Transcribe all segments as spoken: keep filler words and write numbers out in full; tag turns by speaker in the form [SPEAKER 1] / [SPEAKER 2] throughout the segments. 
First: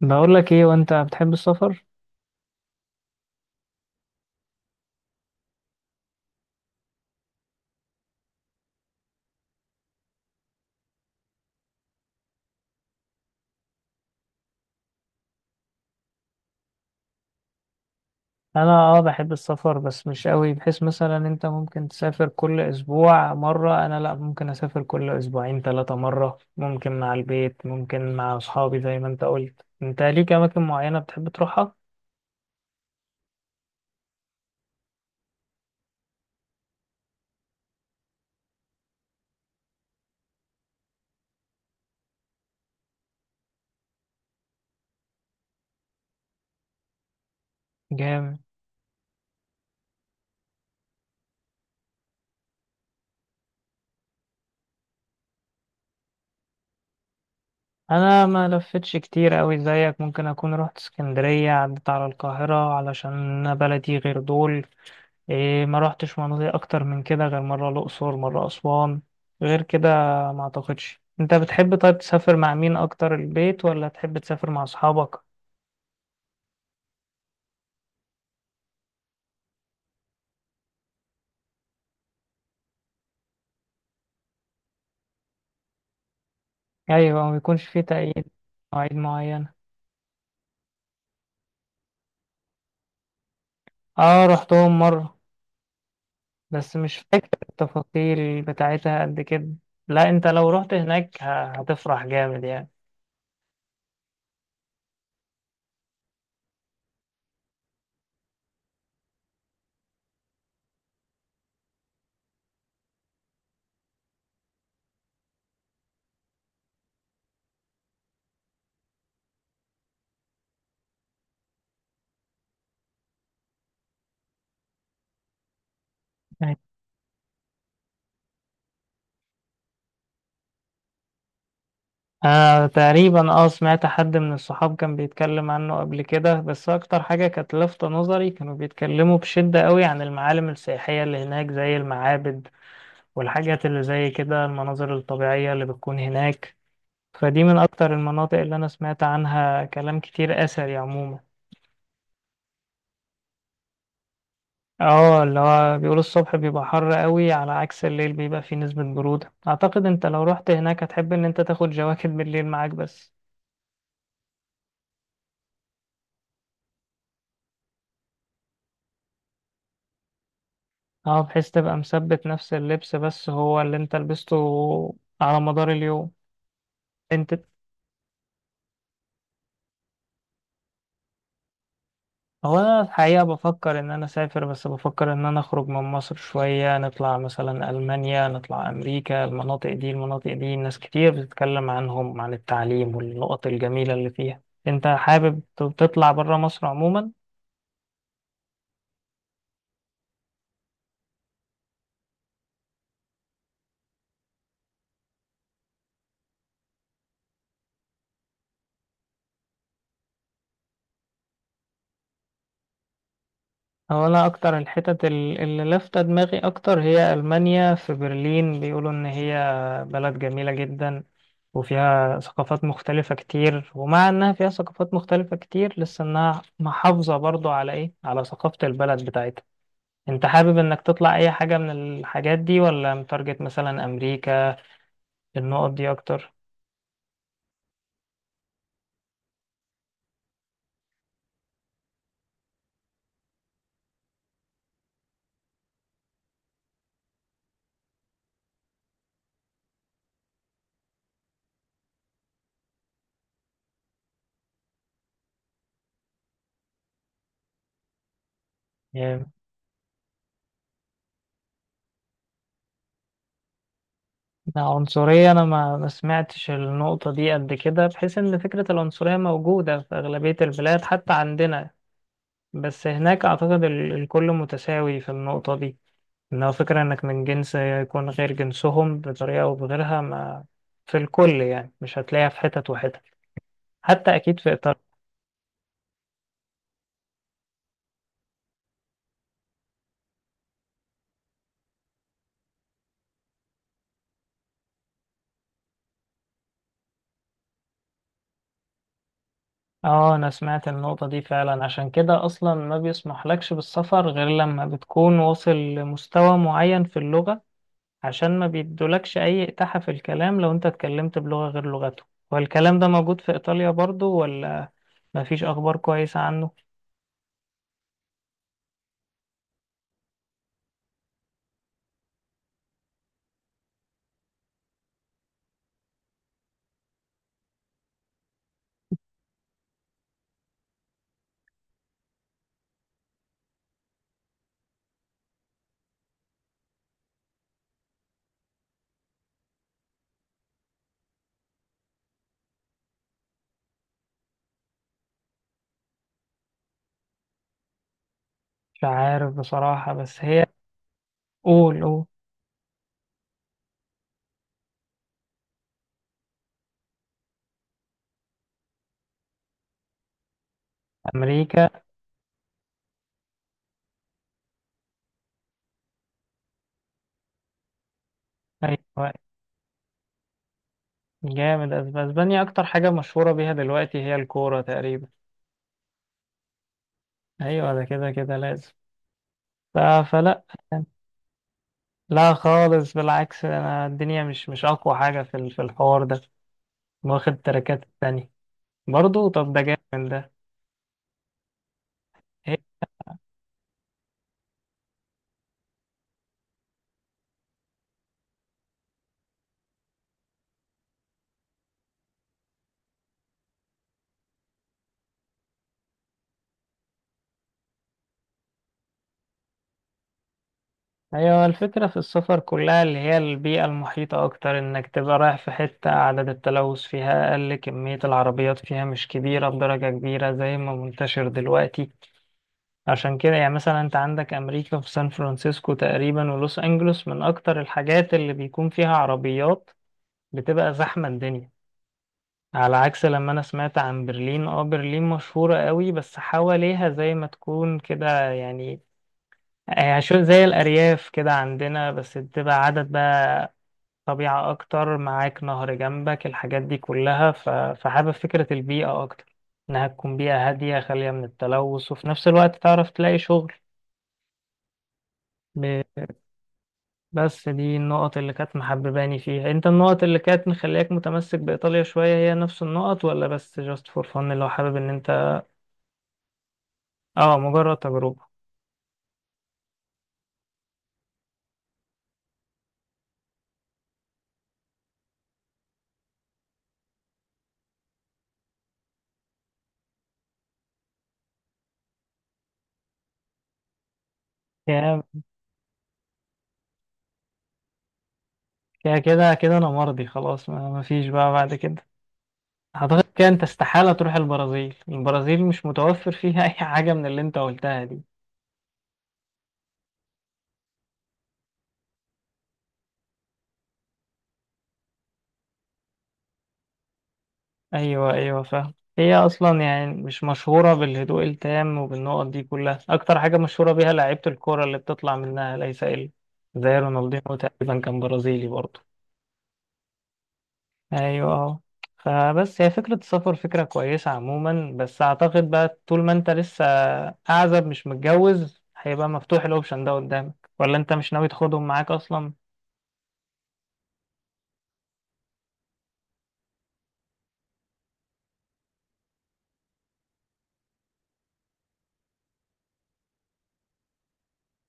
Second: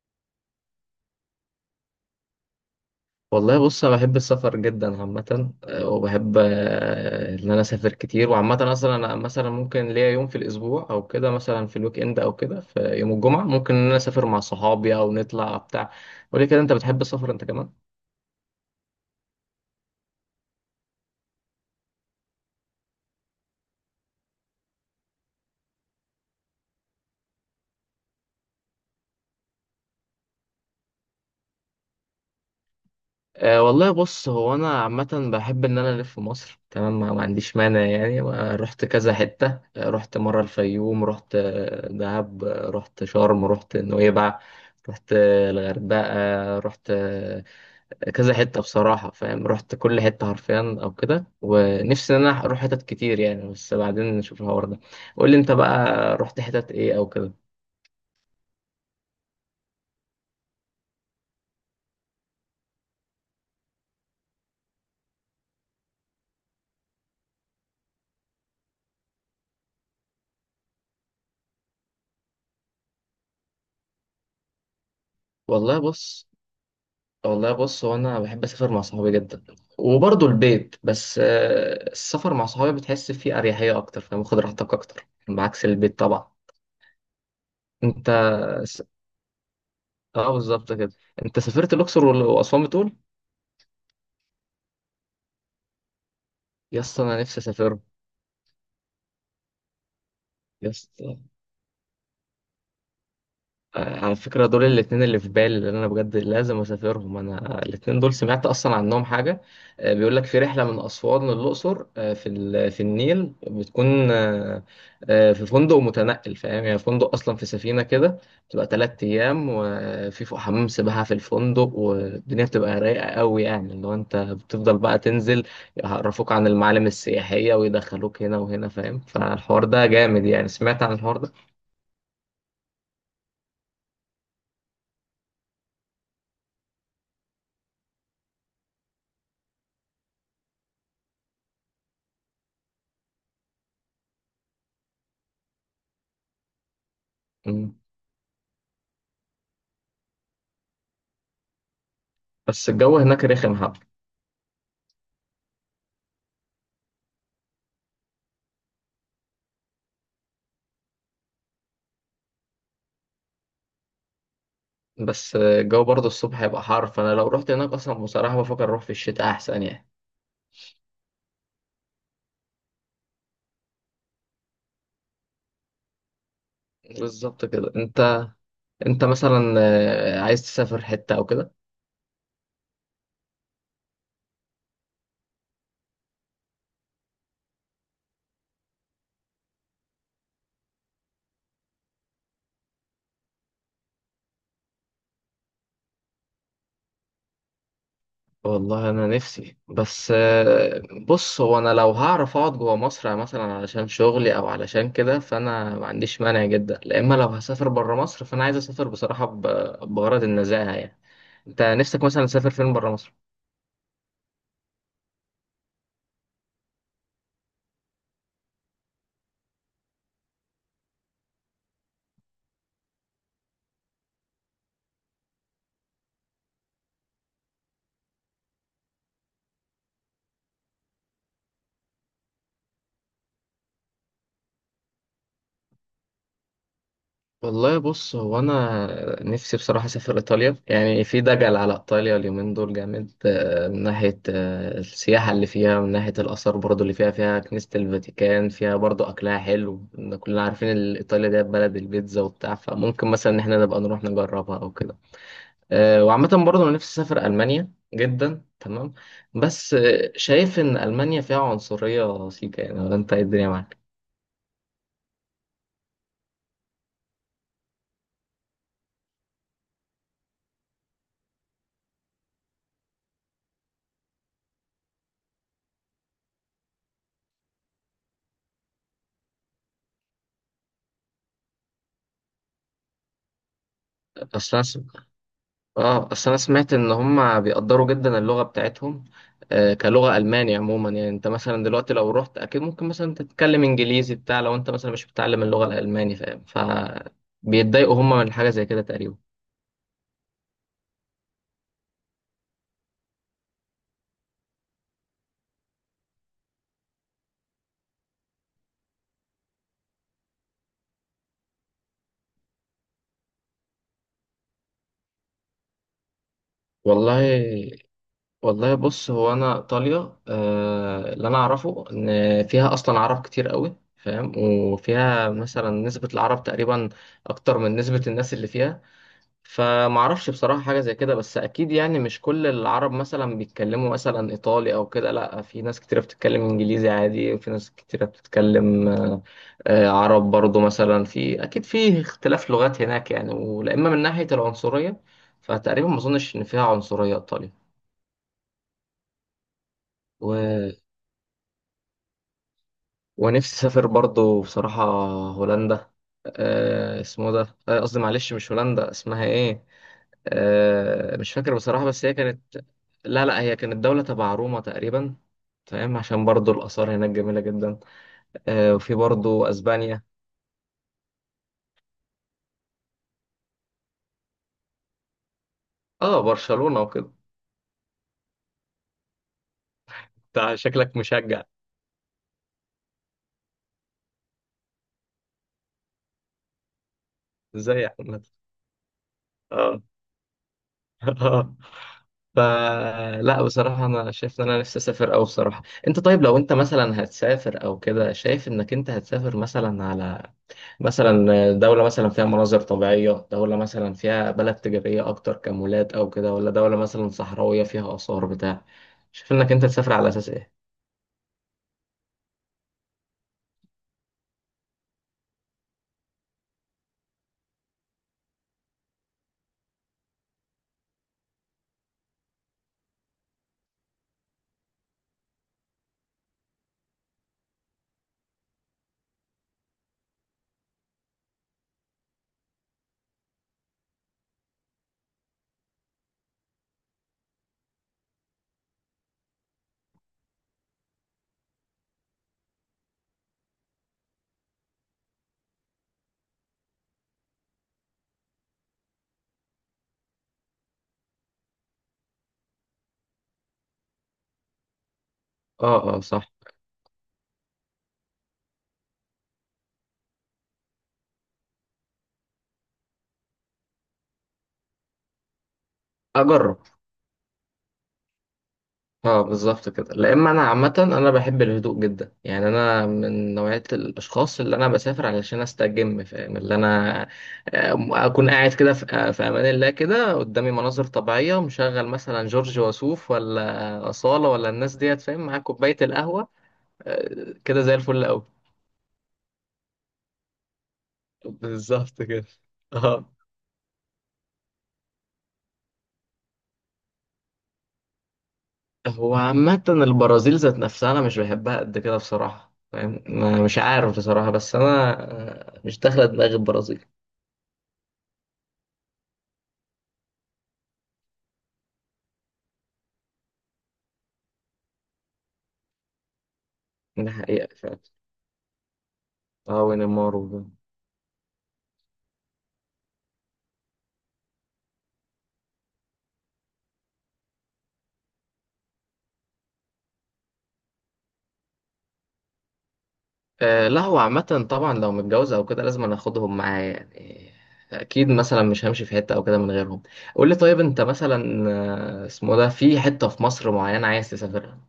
[SPEAKER 1] بقول لك ايه، وانت بتحب السفر؟
[SPEAKER 2] والله بص انا بحب السفر جدا عامه. آه، وبحب آه، ان انا اسافر كتير. وعامه اصلا انا مثلا ممكن ليا يوم في الاسبوع او كده، مثلا في الويك اند او كده، في يوم الجمعه ممكن ان انا اسافر مع صحابي او نطلع بتاع. وليه كده انت بتحب السفر انت كمان؟
[SPEAKER 1] انا اه بحب السفر بس مش قوي، بحيث مثلا انت ممكن تسافر كل اسبوع مرة، انا لا، ممكن اسافر كل اسبوعين ثلاثة مرة، ممكن مع البيت ممكن مع اصحابي زي ما انت قلت. انت ليك اماكن معينة بتحب تروحها؟
[SPEAKER 2] أه، والله بص، هو انا عامه بحب ان انا الف في مصر تمام. ما ما عنديش مانع يعني. آه، رحت كذا حته. آه، رحت مره الفيوم، رحت آه، دهب، آه، رحت شرم، رحت نويبع، رحت آه، الغردقه، رحت كذا
[SPEAKER 1] جامد.
[SPEAKER 2] حتة بصراحة. فاهم، رحت كل حتة حرفيا أو كده، ونفسي إن أنا أروح حتت كتير يعني. بس بعدين نشوف الحوار ده. قول لي أنت بقى، رحت حتت إيه أو كده؟
[SPEAKER 1] انا ما لفتش كتير قوي زيك، ممكن اكون رحت اسكندرية عدت على القاهرة علشان أنا بلدي غير دول. إيه، ما روحتش مناطق اكتر من كده غير مرة الاقصر مرة اسوان غير كده، ما اعتقدش. انت بتحب طيب تسافر مع مين اكتر، البيت ولا تحب تسافر مع اصحابك؟
[SPEAKER 2] والله بص والله بص هو أنا بحب أسافر مع صحابي جدا وبرضه البيت. بس آه، السفر مع صحابي بتحس فيه أريحية أكتر، فاهم، واخد راحتك أكتر بعكس البيت طبعا.
[SPEAKER 1] ايوه، ما يكونش فيه
[SPEAKER 2] أنت
[SPEAKER 1] تأييد
[SPEAKER 2] س...
[SPEAKER 1] مواعيد معينة.
[SPEAKER 2] أه، بالظبط كده. أنت سافرت الأقصر وال- وأسوان بتقول؟
[SPEAKER 1] اه، رحتهم مرة. بس
[SPEAKER 2] يا
[SPEAKER 1] مش
[SPEAKER 2] اسطى، أنا
[SPEAKER 1] فاكر
[SPEAKER 2] نفسي أسافر،
[SPEAKER 1] التفاصيل بتاعتها قد كده. لا، انت لو
[SPEAKER 2] يا
[SPEAKER 1] رحت
[SPEAKER 2] اسطى.
[SPEAKER 1] هناك ه- هتفرح جامد يعني.
[SPEAKER 2] آه، على فكرة دول الاتنين اللي في بالي، اللي أنا بجد لازم أسافرهم. أنا الاتنين دول سمعت أصلا عنهم حاجة. آه، بيقول لك في رحلة من أسوان للأقصر، آه، في ال- في النيل بتكون آه، آه، في فندق متنقل. فاهم، يعني فندق أصلا في سفينة كده. بتبقى تلات أيام، وفي فوق حمام سباحة في الفندق، والدنيا بتبقى رايقة قوي، يعني اللي هو أنت بتفضل بقى تنزل، يعرفوك عن المعالم السياحية ويدخلوك هنا وهنا. فاهم، فالحوار ده جامد يعني. سمعت عن الحوار ده.
[SPEAKER 1] أنا تقريبا اه سمعت حد من الصحاب كان بيتكلم عنه قبل كده، بس أكتر حاجة كانت لافتة نظري، كانوا بيتكلموا بشدة قوي عن المعالم السياحية اللي هناك زي المعابد والحاجات اللي زي كده، المناظر الطبيعية اللي بتكون هناك. فدي من
[SPEAKER 2] مم.
[SPEAKER 1] أكتر المناطق اللي أنا سمعت عنها كلام كتير أثري عموما.
[SPEAKER 2] بس الجو هناك رخم حبة.
[SPEAKER 1] اه، اللي هو بيقولوا الصبح بيبقى حر قوي على عكس الليل بيبقى فيه نسبة برودة. أعتقد أنت لو رحت هناك هتحب إن أنت تاخد جواكت بالليل معاك بس.
[SPEAKER 2] بس الجو برضه الصبح هيبقى حر. فانا لو رحت هناك اصلا بصراحه بفكر اروح في الشتاء احسن يعني.
[SPEAKER 1] اه، بحيث تبقى مثبت نفس اللبس بس هو اللي انت لبسته على مدار اليوم. انت
[SPEAKER 2] بالظبط كده. انت انت مثلا آه، عايز تسافر حته او كده؟
[SPEAKER 1] هو انا الحقيقة بفكر ان انا اسافر، بس بفكر ان انا اخرج من مصر شوية، نطلع مثلا المانيا نطلع امريكا. المناطق دي المناطق دي ناس كتير بتتكلم عنهم عن التعليم والنقط الجميلة اللي فيها. انت حابب ت- تطلع برا مصر عموما؟
[SPEAKER 2] والله انا نفسي. بس آه، بص هو انا لو هعرف اقعد جوه مصر مثلا علشان شغلي او علشان كده، فانا ما عنديش مانع جدا. لا اما لو هسافر بره مصر فانا عايز اسافر بصراحه ب- بغرض النزاهه يعني. انت نفسك مثلا تسافر فين بره مصر؟
[SPEAKER 1] هو انا اكتر الحتت ال- اللي لافتة دماغي اكتر هي المانيا. في برلين بيقولوا ان هي بلد جميلة جدا، وفيها ثقافات مختلفة كتير، ومع إنها فيها ثقافات مختلفة كتير لسه إنها محافظة برضو على إيه؟ على ثقافة البلد بتاعتها. أنت حابب إنك تطلع أي حاجة من الحاجات دي، ولا متارجت مثلا أمريكا النقط دي أكتر؟
[SPEAKER 2] والله بص، هو انا نفسي بصراحه اسافر ايطاليا، يعني في دجل على ايطاليا اليومين دول جامد. آه، من ناحيه آه، السياحه اللي فيها، من ناحيه الاثار برضو اللي فيها فيها كنيسه الفاتيكان، فيها برضو اكلها حلو، إن كلنا عارفين ال- ايطاليا دي بلد البيتزا وبتاع. فممكن مثلا ان احنا نبقى نروح نجربها او كده. آه، وعامه برضو انا نفسي اسافر المانيا جدا تمام.
[SPEAKER 1] يعني.
[SPEAKER 2] بس آه، شايف ان المانيا فيها عنصريه سيكا يعني، ولا انت إيه الدنيا معاك؟
[SPEAKER 1] عنصرية، أنا ما ما سمعتش النقطة دي قد كده، بحيث إن فكرة العنصرية موجودة في أغلبية البلاد حتى عندنا. بس هناك أعتقد ال- الكل متساوي في النقطة دي، لو فكرة إنك من جنس يكون غير جنسهم بطريقة أو بغيرها ما، في الكل يعني مش هتلاقيها في حتت وحتت، حتى أكيد في
[SPEAKER 2] اصلا
[SPEAKER 1] إطار.
[SPEAKER 2] اه، اصل انا سمعت ان هم بيقدروا جدا اللغه بتاعتهم. آه، كلغه الماني عموما. يعني انت مثلا دلوقتي لو رحت اكيد ممكن مثلا تتكلم انجليزي بتاع، لو انت مثلا مش بتتعلم اللغه الالماني، فاهم، فبيتضايقوا هم من حاجه زي كده تقريبا.
[SPEAKER 1] آه، أنا سمعت النقطة دي فعلا، عشان كده أصلا ما بيسمح لكش بالسفر غير لما بتكون واصل لمستوى معين في اللغة. عشان ما بيدولكش أي إتاحة في الكلام لو أنت اتكلمت بلغة غير لغته. والكلام ده موجود في إيطاليا برضو، ولا مفيش أخبار كويسة عنه؟
[SPEAKER 2] والله والله بص، هو انا ايطاليا، آه، اللي انا اعرفه ان فيها اصلا عرب كتير قوي، فاهم، وفيها مثلا نسبه العرب تقريبا اكتر من نسبه الناس اللي فيها. فمعرفش بصراحة حاجة زي كده، بس أكيد يعني مش كل العرب مثلا بيتكلموا مثلا إيطالي أو كده، لأ في ناس كتيرة بتتكلم إنجليزي عادي، وفي ناس كتيرة بتتكلم آه، آه، عرب برضو، مثلا في أكيد في اختلاف لغات هناك يعني. ولأما من ناحية العنصرية، فتقريبا ما أظنش إن فيها عنصرية إيطاليا.
[SPEAKER 1] مش عارف بصراحة، بس
[SPEAKER 2] و...
[SPEAKER 1] هي. قول قول.
[SPEAKER 2] ونفسي أسافر برضو بصراحة هولندا. آه، اسمه ده، آه، قصدي معلش مش هولندا، اسمها إيه؟ آه، مش فاكر
[SPEAKER 1] أمريكا.
[SPEAKER 2] بصراحة، بس هي كانت، لا، لا، هي كانت دولة تبع روما تقريبا. فاهم، عشان برضو الآثار هناك جميلة جدا. آه، وفي
[SPEAKER 1] أيوة.
[SPEAKER 2] برضو أسبانيا.
[SPEAKER 1] جامد. أسب- اسبانيا اكتر حاجة مشهورة بيها دلوقتي هي الكورة تقريبا.
[SPEAKER 2] اه، برشلونة وكده.
[SPEAKER 1] ايوه ده كده كده لازم. ف- فلا.
[SPEAKER 2] انت شكلك مشجع.
[SPEAKER 1] لا خالص، بالعكس، انا الدنيا مش مش اقوى حاجة في ال- في الحوار ده، واخد
[SPEAKER 2] ازاي
[SPEAKER 1] التراكات
[SPEAKER 2] يا احمد؟
[SPEAKER 1] التانية. برضو طب، ده
[SPEAKER 2] اه.
[SPEAKER 1] جامد ده.
[SPEAKER 2] اه.
[SPEAKER 1] هي-
[SPEAKER 2] فلا بصراحة أنا شايف إن أنا نفسي أسافر أوي بصراحة. أنت طيب، لو أنت مثلا هتسافر أو كده، شايف إنك أنت هتسافر مثلا على مثلا دولة مثلا فيها مناظر طبيعية، دولة مثلا فيها بلد تجارية أكتر كمولات أو كده، ولا دولة مثلا صحراوية فيها آثار بتاع؟ شايف إنك أنت تسافر على أساس إيه؟
[SPEAKER 1] ايوه، الفكرة في السفر كلها اللي هي البيئة المحيطة اكتر، انك تبقى رايح في حتة عدد التلوث فيها اقل، كمية العربيات فيها مش كبيرة بدرجة كبيرة زي ما منتشر دلوقتي. عشان كده يعني، مثلا انت عندك امريكا في سان فرانسيسكو تقريبا ولوس انجلوس من اكتر الحاجات اللي بيكون فيها عربيات، بتبقى زحمة الدنيا. على عكس لما انا سمعت عن برلين، اه برلين مشهورة قوي بس حواليها زي ما تكون كده يعني، يعني شو- زي الارياف كده عندنا، بس بتبقى عدد بقى طبيعة اكتر، معاك نهر جنبك الحاجات دي كلها. ف- فحابب فكرة البيئة اكتر، انها تكون بيئة هادية خالية من التلوث وفي نفس الوقت تعرف تلاقي شغل.
[SPEAKER 2] أه، أه، صح.
[SPEAKER 1] بس دي النقط اللي كانت محبباني فيها. انت، النقط اللي كانت مخلياك متمسك بإيطاليا شوية هي نفس النقط، ولا بس جاست فور فن اللي هو حابب ان انت؟
[SPEAKER 2] أجرب.
[SPEAKER 1] اه، مجرد تجربة.
[SPEAKER 2] اه، بالظبط كده. لا اما انا عامه انا بحب الهدوء جدا. يعني انا من نوعيه الاشخاص اللي انا بسافر علشان استجم، فاهم، اللي انا آه، اكون قاعد كده في آه، في امان الله كده، قدامي مناظر طبيعيه، ومشغل مثلا جورج وسوف، ولا اصاله، ولا الناس ديت،
[SPEAKER 1] يا-
[SPEAKER 2] فاهم، مع كوبايه القهوه. آه، كده زي الفل قوي.
[SPEAKER 1] يا كده كده انا مرضي خلاص، ما ما فيش بقى بعد كده.
[SPEAKER 2] بالظبط كده.
[SPEAKER 1] اعتقد
[SPEAKER 2] اه.
[SPEAKER 1] كده انت استحالة تروح البرازيل. البرازيل مش متوفر فيها اي حاجة من اللي انت قلتها دي.
[SPEAKER 2] هو عامة البرازيل ذات نفسها أنا مش بحبها قد كده بصراحة. فاهم، ما- مش عارف بصراحة، بس أنا آه، مش داخلة دماغي البرازيل.
[SPEAKER 1] ايوه ايوه فاهم. هي اصلا يعني مش مشهوره بالهدوء التام وبالنقط دي كلها، اكتر حاجه مشهوره بيها لعيبه الكوره اللي بتطلع منها ليس الا. زي
[SPEAKER 2] ده
[SPEAKER 1] رونالدينو
[SPEAKER 2] حقيقة فعلا.
[SPEAKER 1] تقريبا كان برازيلي برضه.
[SPEAKER 2] اه، ونيمار وجون.
[SPEAKER 1] ايوه اه. فبس هي فكره السفر فكره كويسه عموما، بس اعتقد بقى طول ما انت لسه اعزب مش متجوز هيبقى مفتوح الاوبشن ده قدامك، ولا انت مش ناوي تاخدهم معاك اصلا؟
[SPEAKER 2] آه، لا، هو عامة طبعا لو متجوز او كده لازم انا اخدهم معايا يعني. اكيد مثلا مش همشي في حتة او كده من غيرهم. قول لي طيب، انت مثلا آه، اسمه ده، في حتة في مصر معينة عايز تسافرها؟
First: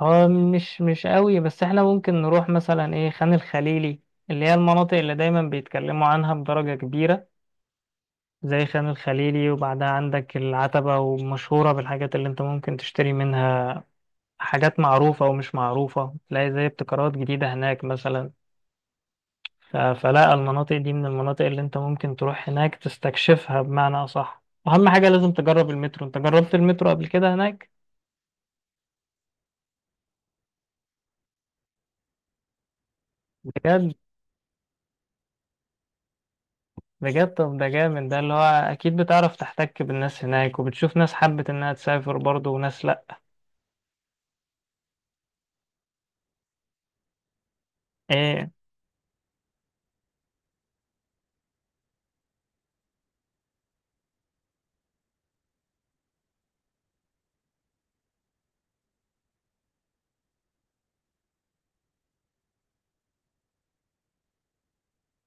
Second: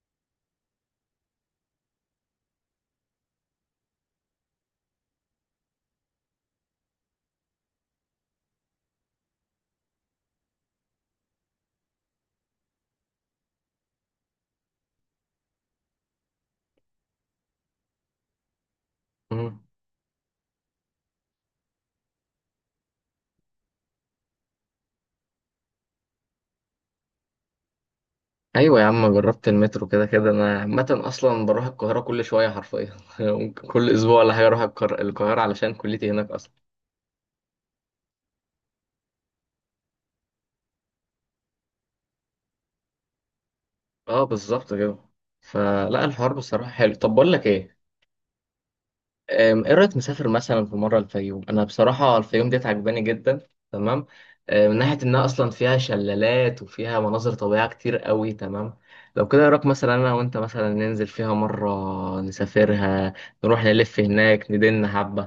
[SPEAKER 1] هو مش مش قوي، بس احنا ممكن نروح مثلا ايه خان الخليلي، اللي هي المناطق اللي دايما بيتكلموا عنها بدرجة كبيرة زي خان الخليلي. وبعدها عندك العتبة، ومشهورة بالحاجات اللي انت ممكن تشتري منها، حاجات معروفة ومش معروفة، تلاقي زي ابتكارات جديدة هناك مثلا.
[SPEAKER 2] مم.
[SPEAKER 1] ف- فلا المناطق دي من المناطق اللي انت ممكن تروح هناك تستكشفها بمعنى أصح. أهم حاجة لازم تجرب المترو. انت جربت المترو قبل كده هناك؟
[SPEAKER 2] ايوه يا عم، جربت المترو كده كده. انا عامة اصلا بروح القاهرة كل شوية حرفيا ممكن كل
[SPEAKER 1] بجد؟
[SPEAKER 2] اسبوع ولا حاجة اروح القر- القاهرة، علشان كليتي هناك اصلا.
[SPEAKER 1] بجد طب ده جامد ده، اللي هو اكيد بتعرف تحتك بالناس هناك، وبتشوف ناس حبت انها تسافر برضه وناس لا.
[SPEAKER 2] اه، بالظبط كده. فلا الحوار بصراحة حلو. طب بقول لك ايه،
[SPEAKER 1] ايه.
[SPEAKER 2] أم، ايه رأيك نسافر مثلا في مرة الفيوم؟ انا بصراحة الفيوم ديت عجباني جدا تمام. أم، من ناحية انها اصلا فيها شلالات، وفيها مناظر طبيعية كتير قوي تمام. لو كده إيه رأيك مثلا انا وانت مثلا ننزل فيها مرة؟ نسافرها، نروح نلف هناك ندن حبة.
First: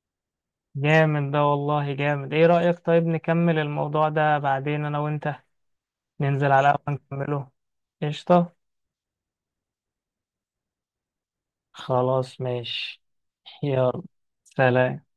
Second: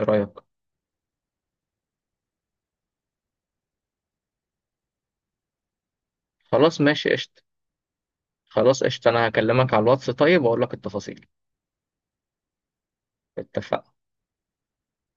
[SPEAKER 2] ايه رأيك؟
[SPEAKER 1] جامد ده، والله جامد. ايه رأيك طيب نكمل الموضوع ده بعدين، انا وانت ننزل على قهوة
[SPEAKER 2] خلاص، ماشي، قشطة.
[SPEAKER 1] نكمله؟ قشطة.
[SPEAKER 2] خلاص قشطة، انا هكلمك على الواتس طيب واقول لك التفاصيل.
[SPEAKER 1] خلاص ماشي.
[SPEAKER 2] اتفقنا.
[SPEAKER 1] يلا. سلام.